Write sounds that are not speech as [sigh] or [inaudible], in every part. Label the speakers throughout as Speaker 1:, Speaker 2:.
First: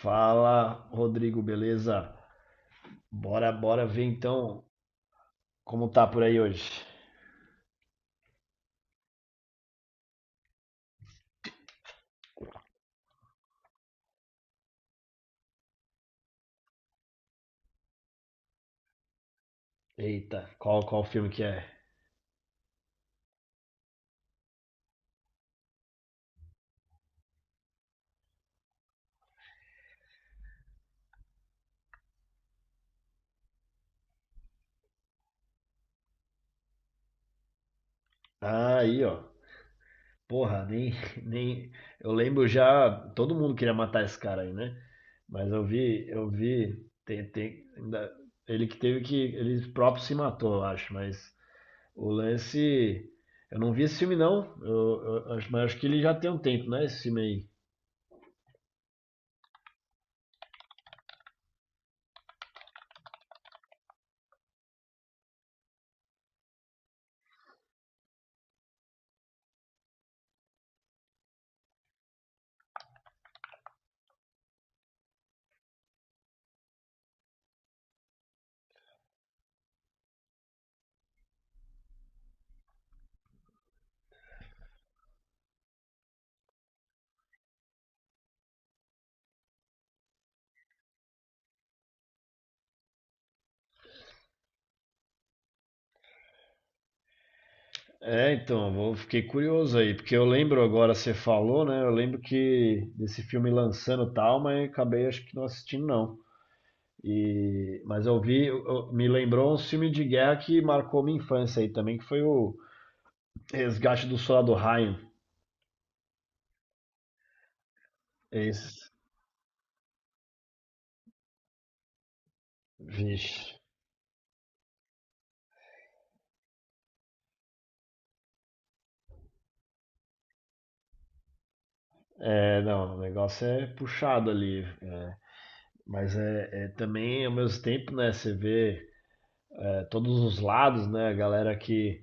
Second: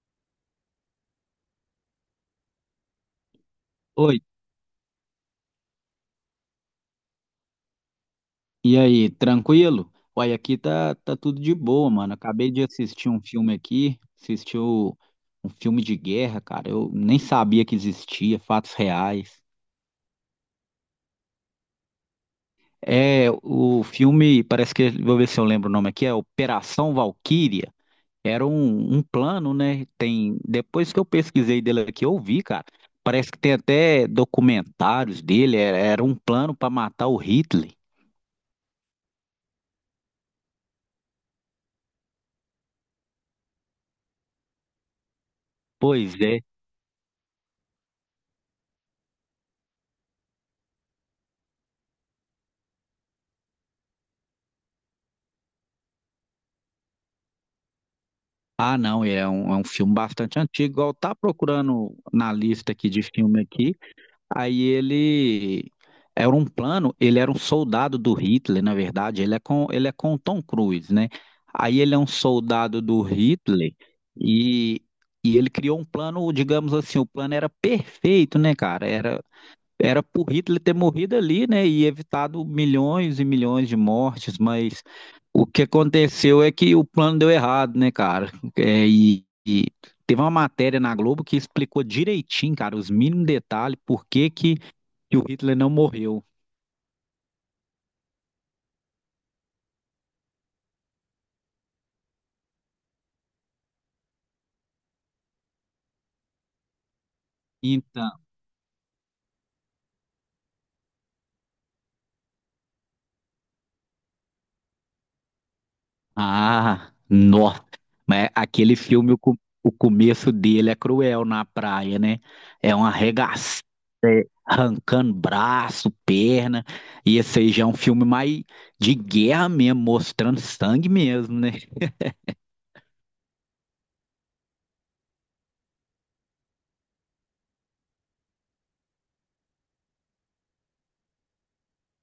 Speaker 1: Fala, Rodrigo, beleza? Bora, bora ver
Speaker 2: Oi,
Speaker 1: então como tá por aí hoje.
Speaker 2: e aí, tranquilo? Uai, aqui tá tudo de boa, mano. Acabei de assistir um filme aqui, assistiu um filme de guerra, cara. Eu nem sabia que existia, fatos reais.
Speaker 1: Eita, qual filme que é?
Speaker 2: É, o filme, parece que, vou ver se eu lembro o nome aqui, é Operação Valquíria. Era um plano, né? Tem, depois que eu pesquisei dele aqui, eu vi, cara. Parece que tem até documentários dele, era um plano para matar o Hitler.
Speaker 1: Ah, aí, ó. Porra, nem [laughs] nem eu lembro já. Todo mundo queria matar esse cara aí, né? Mas eu vi,
Speaker 2: Pois
Speaker 1: eu
Speaker 2: é.
Speaker 1: vi ele que teve, que ele próprio se matou, eu acho. Mas o lance, eu não vi esse filme não. Mas acho que ele já tem um tempo, né, esse filme aí.
Speaker 2: Ah, não, é um filme bastante antigo. Igual tá procurando na lista aqui de filme aqui. Aí ele era um plano, ele era um soldado do Hitler, na verdade, ele é com o Tom Cruise, né? Aí ele é um soldado do Hitler e e ele criou um plano, digamos assim, o plano era perfeito, né, cara? Era pro Hitler ter morrido ali, né, e evitado milhões e milhões de mortes, mas o que aconteceu é que o plano deu errado, né, cara? É, e teve uma matéria na Globo que explicou direitinho, cara, os mínimos detalhes, por que que o Hitler não morreu.
Speaker 1: É, então, fiquei curioso aí, porque eu lembro agora, você falou, né? Eu lembro que desse filme lançando e tal, mas acabei, acho que não, assistindo não. E mas eu
Speaker 2: Então,
Speaker 1: vi, me lembrou um filme de guerra que marcou minha infância aí também, que foi o Resgate do Soldado Ryan.
Speaker 2: ah, nossa. Mas aquele
Speaker 1: Esse,
Speaker 2: filme, o começo dele é cruel na praia, né? É uma
Speaker 1: vixe.
Speaker 2: arregaçada, arrancando braço, perna. E esse aí já é um filme mais de guerra mesmo, mostrando sangue mesmo, né?
Speaker 1: É, não, o negócio é puxado ali. Mas é também ao mesmo tempo, né? Você vê, todos os lados, né? A galera que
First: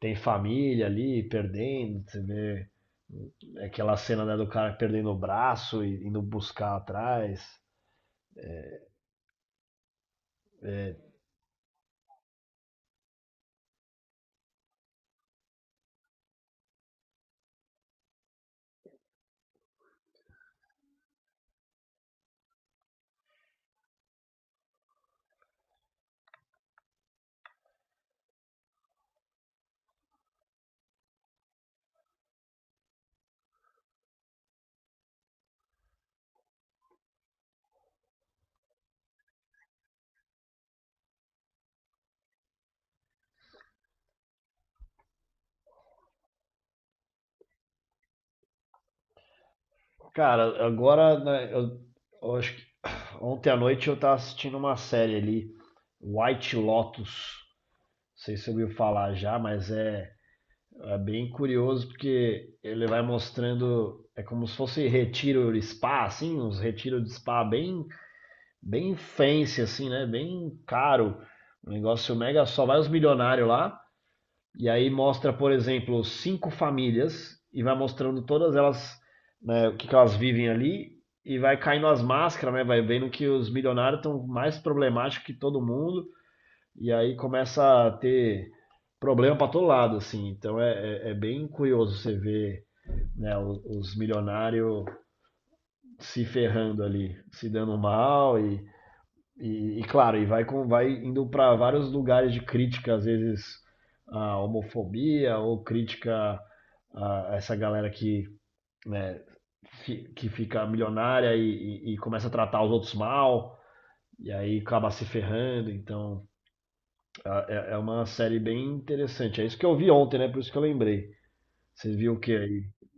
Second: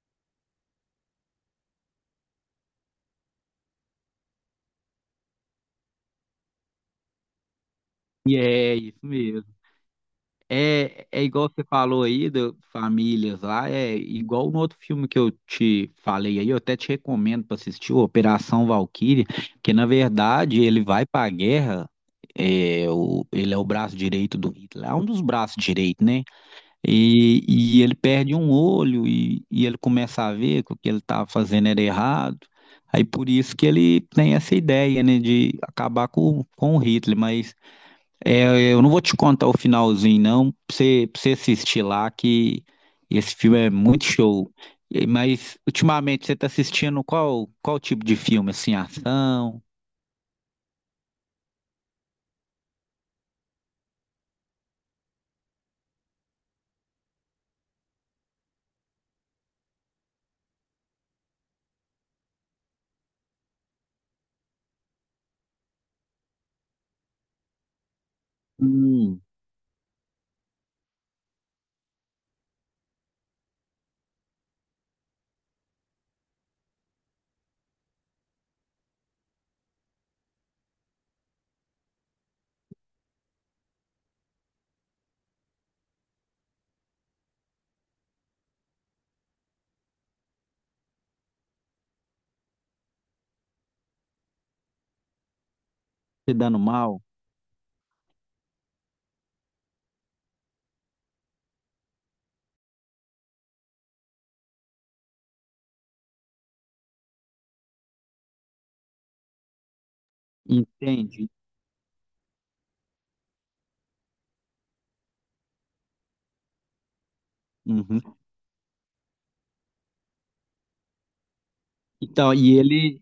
Speaker 1: tem família ali perdendo, você vê. Aquela cena, né, do cara perdendo o braço e indo buscar atrás.
Speaker 2: E é isso mesmo. É igual você falou aí, famílias lá, é igual no outro filme que eu te falei aí, eu até te recomendo para assistir, o Operação Valquíria, que na verdade ele vai para a guerra, ele é o braço direito do Hitler, é um dos braços direitos, né? E ele perde um olho e ele começa a ver que o que ele estava fazendo era errado, aí por isso que ele tem essa ideia, né, de acabar com o Hitler, mas. É, eu não vou te contar o finalzinho, não, pra você assistir lá, que esse filme é muito show. Mas, ultimamente, você tá assistindo qual tipo de filme? Assim, ação?
Speaker 1: Cara, agora né, eu acho que [sighs] ontem à noite eu tava assistindo uma série ali, White Lotus. Não sei se você ouviu falar já, mas é, é bem curioso porque ele vai mostrando. É como se fosse retiro de spa, assim, uns retiros de spa bem, bem
Speaker 2: Hum,
Speaker 1: fancy, assim, né? Bem caro. Um negócio mega, só vai os milionários lá. E aí mostra, por exemplo, cinco famílias, e vai mostrando todas elas, né, o que, que elas vivem ali, e vai caindo as máscaras, né? Vai vendo que os milionários estão mais problemáticos que todo mundo, e aí começa a ter problema para todo lado, assim. Então é bem curioso você ver, né, os milionários se
Speaker 2: se dando
Speaker 1: ferrando
Speaker 2: mal?
Speaker 1: ali, se dando mal, e, claro, e vai, vai indo para vários lugares de crítica, às vezes a homofobia, ou crítica a essa galera que, né, que fica
Speaker 2: Entende?
Speaker 1: milionária, e começa a tratar os outros mal, e aí acaba se ferrando. Então é
Speaker 2: Uhum.
Speaker 1: uma série bem interessante. É isso que eu vi ontem, né? Por isso que eu lembrei. Você viu o
Speaker 2: Então,
Speaker 1: que
Speaker 2: e
Speaker 1: aí?
Speaker 2: ele,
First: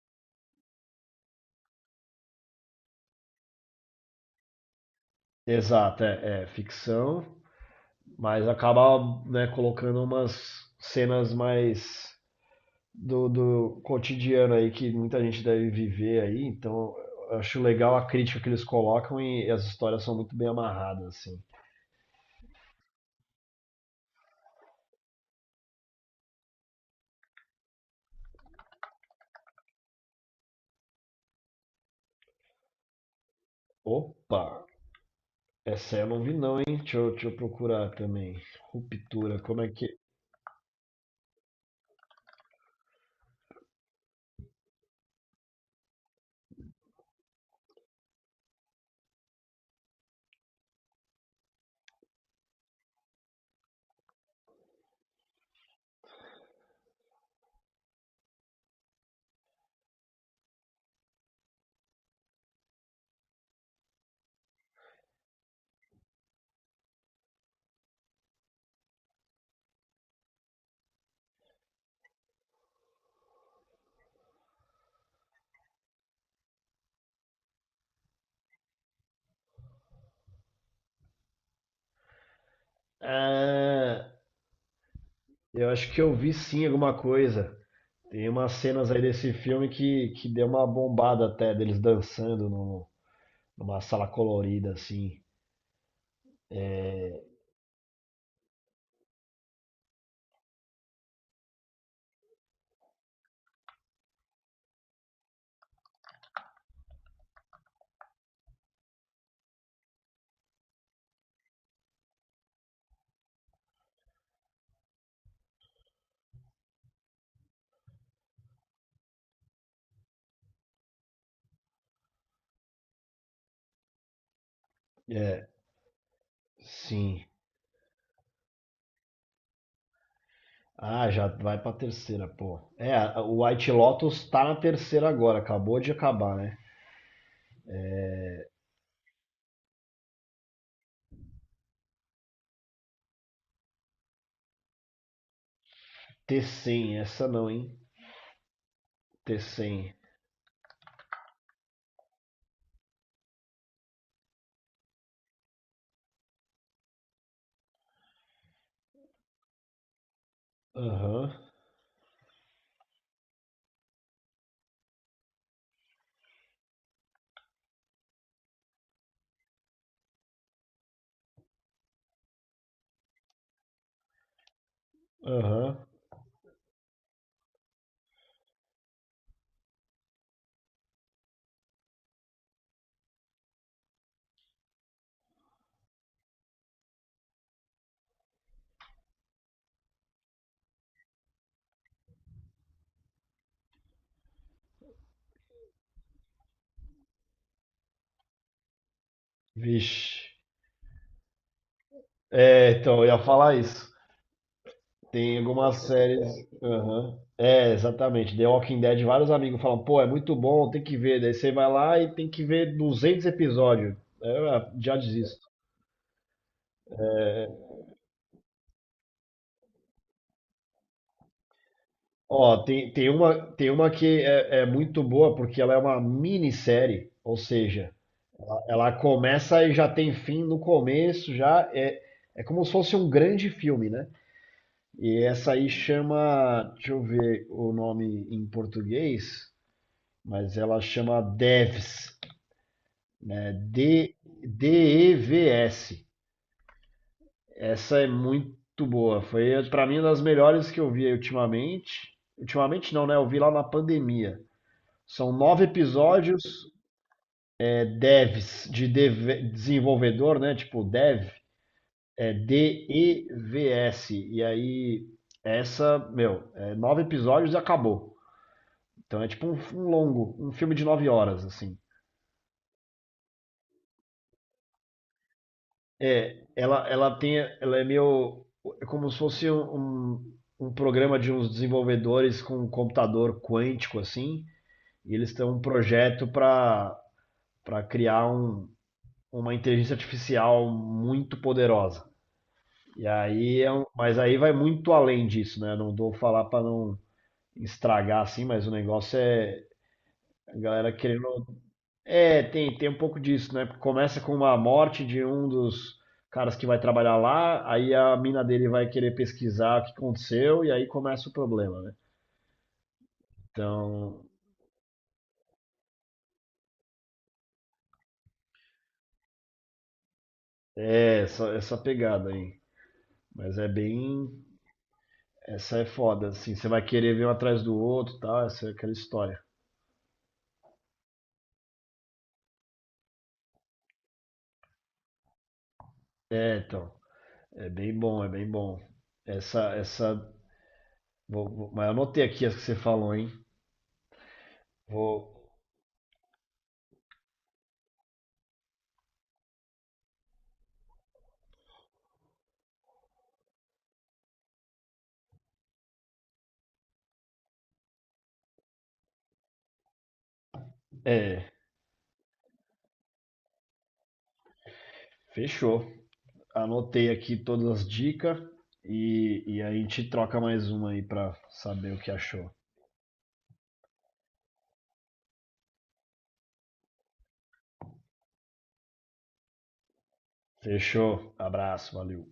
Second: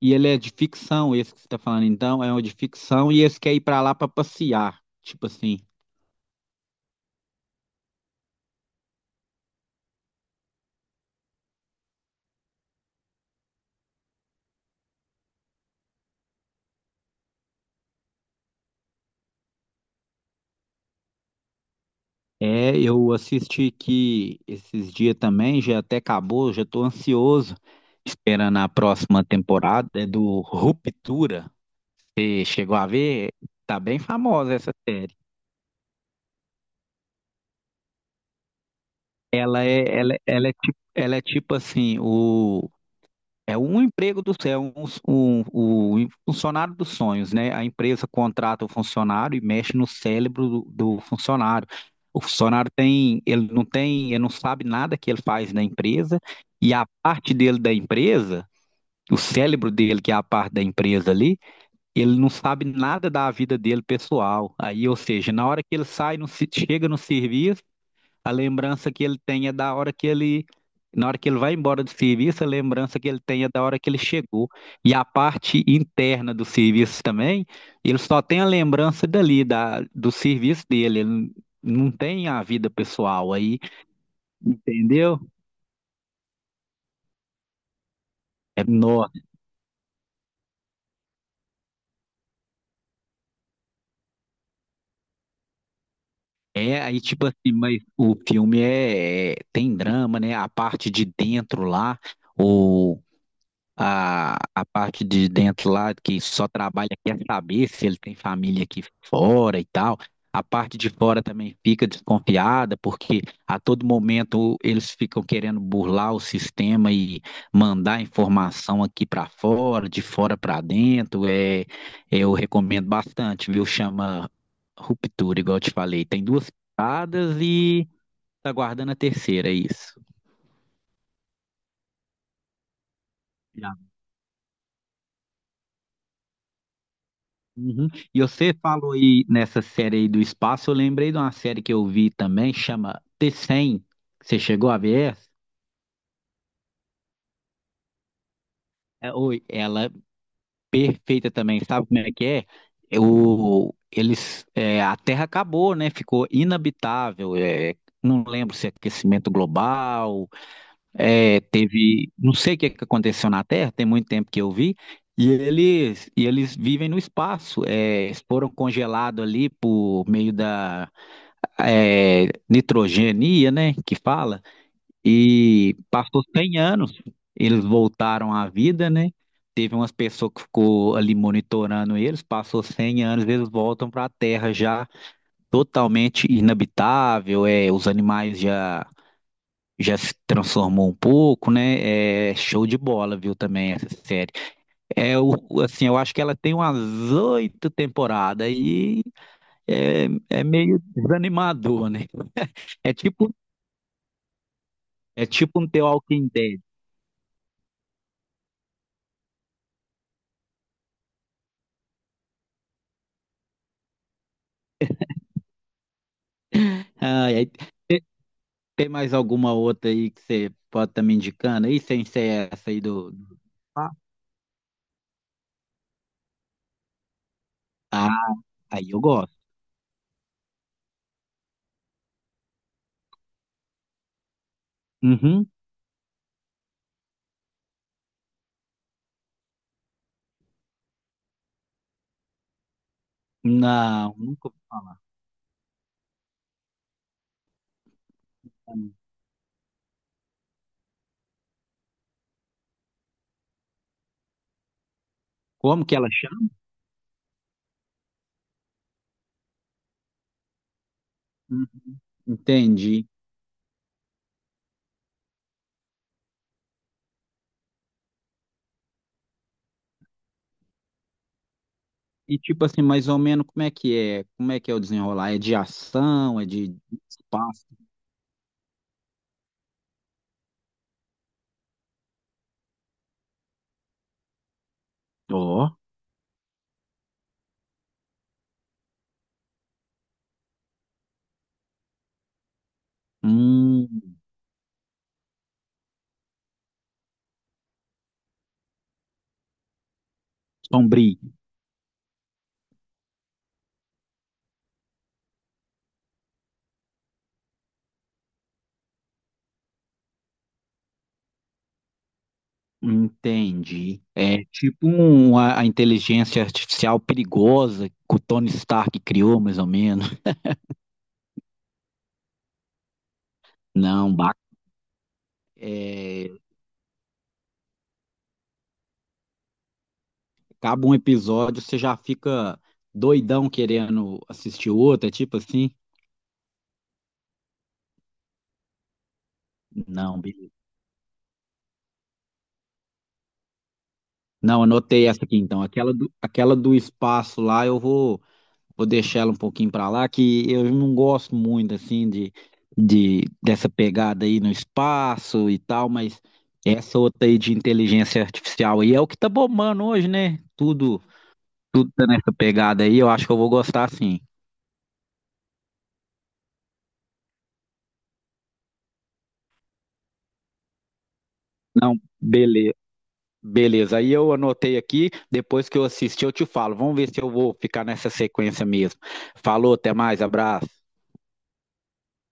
Speaker 2: e ele é de ficção, esse que você tá falando, então, é um de ficção, e esse quer ir pra lá pra passear. Tipo assim.
Speaker 1: Exato, é, é ficção, mas acaba, né, colocando umas cenas mais do, do cotidiano aí que muita gente deve viver aí, então eu acho legal a crítica que eles colocam, e as histórias são muito bem amarradas, assim.
Speaker 2: É, eu assisti que esses dias também, já até acabou, já estou ansioso, esperando a próxima temporada, é do Ruptura. Você chegou a ver? Tá bem famosa
Speaker 1: Opa,
Speaker 2: essa série.
Speaker 1: essa eu não vi não, hein? Deixa eu procurar também. Ruptura, como
Speaker 2: Ela
Speaker 1: é que...
Speaker 2: é, ela, é, ela é tipo assim, o É um emprego do céu, um funcionário dos sonhos, né? A empresa contrata o funcionário e mexe no cérebro do funcionário. O funcionário tem, ele não sabe nada que ele faz na empresa e a parte dele da empresa, o cérebro dele que é a parte da empresa ali, ele não sabe nada da vida dele pessoal. Aí, ou seja, na hora que ele sai, chega no serviço a lembrança que ele tem é da hora que ele, na hora que ele vai embora do serviço, a lembrança que ele tem é da hora que ele chegou. E a parte interna do serviço também, ele só tem a lembrança dali, do serviço dele. Ele não tem a vida pessoal aí,
Speaker 1: Ah,
Speaker 2: entendeu?
Speaker 1: eu acho que eu vi sim alguma coisa. Tem umas
Speaker 2: É,
Speaker 1: cenas aí
Speaker 2: nó.
Speaker 1: desse filme que deu uma bombada até, deles dançando no, numa sala colorida, assim.
Speaker 2: É aí, tipo assim, mas o filme é, tem drama, né? A parte de dentro lá, o a parte de dentro lá, que só trabalha, quer saber se ele tem família aqui fora e tal. A parte de fora também fica desconfiada, porque a todo momento eles ficam querendo burlar o sistema e mandar informação aqui para fora, de fora para dentro. É, eu recomendo bastante, viu? Chama Ruptura,
Speaker 1: É,
Speaker 2: igual eu te falei. Tem duas
Speaker 1: sim.
Speaker 2: paradas e tá guardando a terceira, é isso.
Speaker 1: Ah, já vai pra terceira, pô. É, o White Lotus tá na terceira agora, acabou de acabar, né?
Speaker 2: Uhum. E você falou aí nessa série aí do espaço, eu lembrei de uma série que eu vi também, chama T100. Você chegou a ver essa?
Speaker 1: T100, essa não, hein?
Speaker 2: É, oi,
Speaker 1: T100.
Speaker 2: ela é perfeita também, sabe como é que é? A Terra acabou, né? Ficou inabitável. Não lembro se é aquecimento global,
Speaker 1: Aham,
Speaker 2: não sei o que é que aconteceu na Terra, tem muito tempo que eu vi. E eles vivem no espaço, eles foram congelados ali por meio da nitrogenia, né, que fala, e
Speaker 1: aham.
Speaker 2: passou 100 anos, eles voltaram à vida, né, teve umas pessoas que ficou ali monitorando eles, passou 100 anos, eles voltam para a Terra já totalmente inabitável, os animais já se transformou um pouco, né? É show de bola, viu, também essa série. É o, assim, eu acho que ela tem umas 8 temporadas e é,
Speaker 1: Vixe.
Speaker 2: é meio desanimador, né?
Speaker 1: É,
Speaker 2: É
Speaker 1: então, eu ia
Speaker 2: tipo
Speaker 1: falar isso.
Speaker 2: É
Speaker 1: Tem
Speaker 2: tipo um The
Speaker 1: algumas
Speaker 2: Walking
Speaker 1: séries.
Speaker 2: Dead.
Speaker 1: Aham. É, exatamente. The Walking Dead, vários amigos falam, pô, é muito bom, tem que ver. Daí você vai lá e tem que ver 200 episódios. É, já desisto.
Speaker 2: Ah, e aí tem mais alguma outra aí que você pode estar me indicando? Aí sem ser
Speaker 1: Ó,
Speaker 2: essa aí
Speaker 1: tem, tem
Speaker 2: do. do-
Speaker 1: uma, tem
Speaker 2: Ah,
Speaker 1: uma que é muito boa, porque ela é uma minissérie, ou seja,
Speaker 2: ah,
Speaker 1: ela,
Speaker 2: aí
Speaker 1: ela
Speaker 2: eu gosto.
Speaker 1: começa e já tem fim no começo. Já é, é como se fosse um grande filme, né? E
Speaker 2: Uhum.
Speaker 1: essa aí chama, deixa eu ver o nome em português, mas ela chama Devs, né?
Speaker 2: Não, nunca ouvi falar.
Speaker 1: D-E-V-S. Essa é muito boa, foi para mim uma das melhores que eu vi ultimamente. Ultimamente não, né? Eu vi lá na pandemia. São nove
Speaker 2: Como que ela
Speaker 1: episódios.
Speaker 2: chama?
Speaker 1: É, devs, desenvolvedor, né? Tipo, dev,
Speaker 2: Uhum.
Speaker 1: é
Speaker 2: Entendi.
Speaker 1: Devs. E V S. E aí, essa, meu, é nove episódios e acabou. Então é tipo um, um longo, um filme de nove horas, assim.
Speaker 2: E tipo assim, mais ou menos como é que é? Como é que é o desenrolar? É de ação? É
Speaker 1: É,
Speaker 2: de
Speaker 1: ela, ela tem,
Speaker 2: espaço?
Speaker 1: ela é meio, é como se fosse um programa de uns desenvolvedores com um computador quântico, assim, e eles têm um
Speaker 2: Ó.
Speaker 1: projeto para criar um, uma inteligência artificial muito poderosa. E aí é um,
Speaker 2: Hum,
Speaker 1: mas aí vai muito além disso, né? Não vou falar para não estragar, assim, mas o negócio é a galera querendo.
Speaker 2: sombrio.
Speaker 1: É, tem um pouco disso, né? Porque começa com uma morte de um dos caras que vai trabalhar lá, aí a mina dele vai querer pesquisar o que aconteceu, e aí começa o problema, né?
Speaker 2: Entendi.
Speaker 1: Então,
Speaker 2: É tipo a inteligência artificial perigosa que o Tony Stark criou, mais ou menos.
Speaker 1: é essa, essa pegada aí. Mas é
Speaker 2: Não,
Speaker 1: bem. Essa é
Speaker 2: é,
Speaker 1: foda, assim. Você vai querer ver um atrás do outro e tal, essa é aquela história.
Speaker 2: acaba um episódio, você já fica doidão querendo assistir outro, é tipo assim?
Speaker 1: É, então. É bem bom, é bem bom. Essa,
Speaker 2: Não,
Speaker 1: essa.
Speaker 2: beleza.
Speaker 1: Mas eu anotei aqui as que você falou, hein?
Speaker 2: Não, anotei
Speaker 1: Vou.
Speaker 2: essa aqui então. Aquela do espaço lá, eu vou deixar ela um pouquinho pra lá, que eu não gosto muito assim de dessa pegada aí no espaço e tal, mas essa outra aí de inteligência artificial aí é o que tá bombando hoje, né? Tudo,
Speaker 1: É,
Speaker 2: tudo tá nessa pegada aí, eu acho que eu vou gostar sim.
Speaker 1: fechou. Anotei aqui todas as dicas, e a gente troca mais uma aí pra saber
Speaker 2: Não,
Speaker 1: o que achou.
Speaker 2: beleza. Beleza, aí eu anotei aqui, depois que eu assistir eu te falo. Vamos ver se eu vou ficar nessa sequência mesmo. Falou, até mais, abraço.
Speaker 1: Fechou. Abraço, valeu.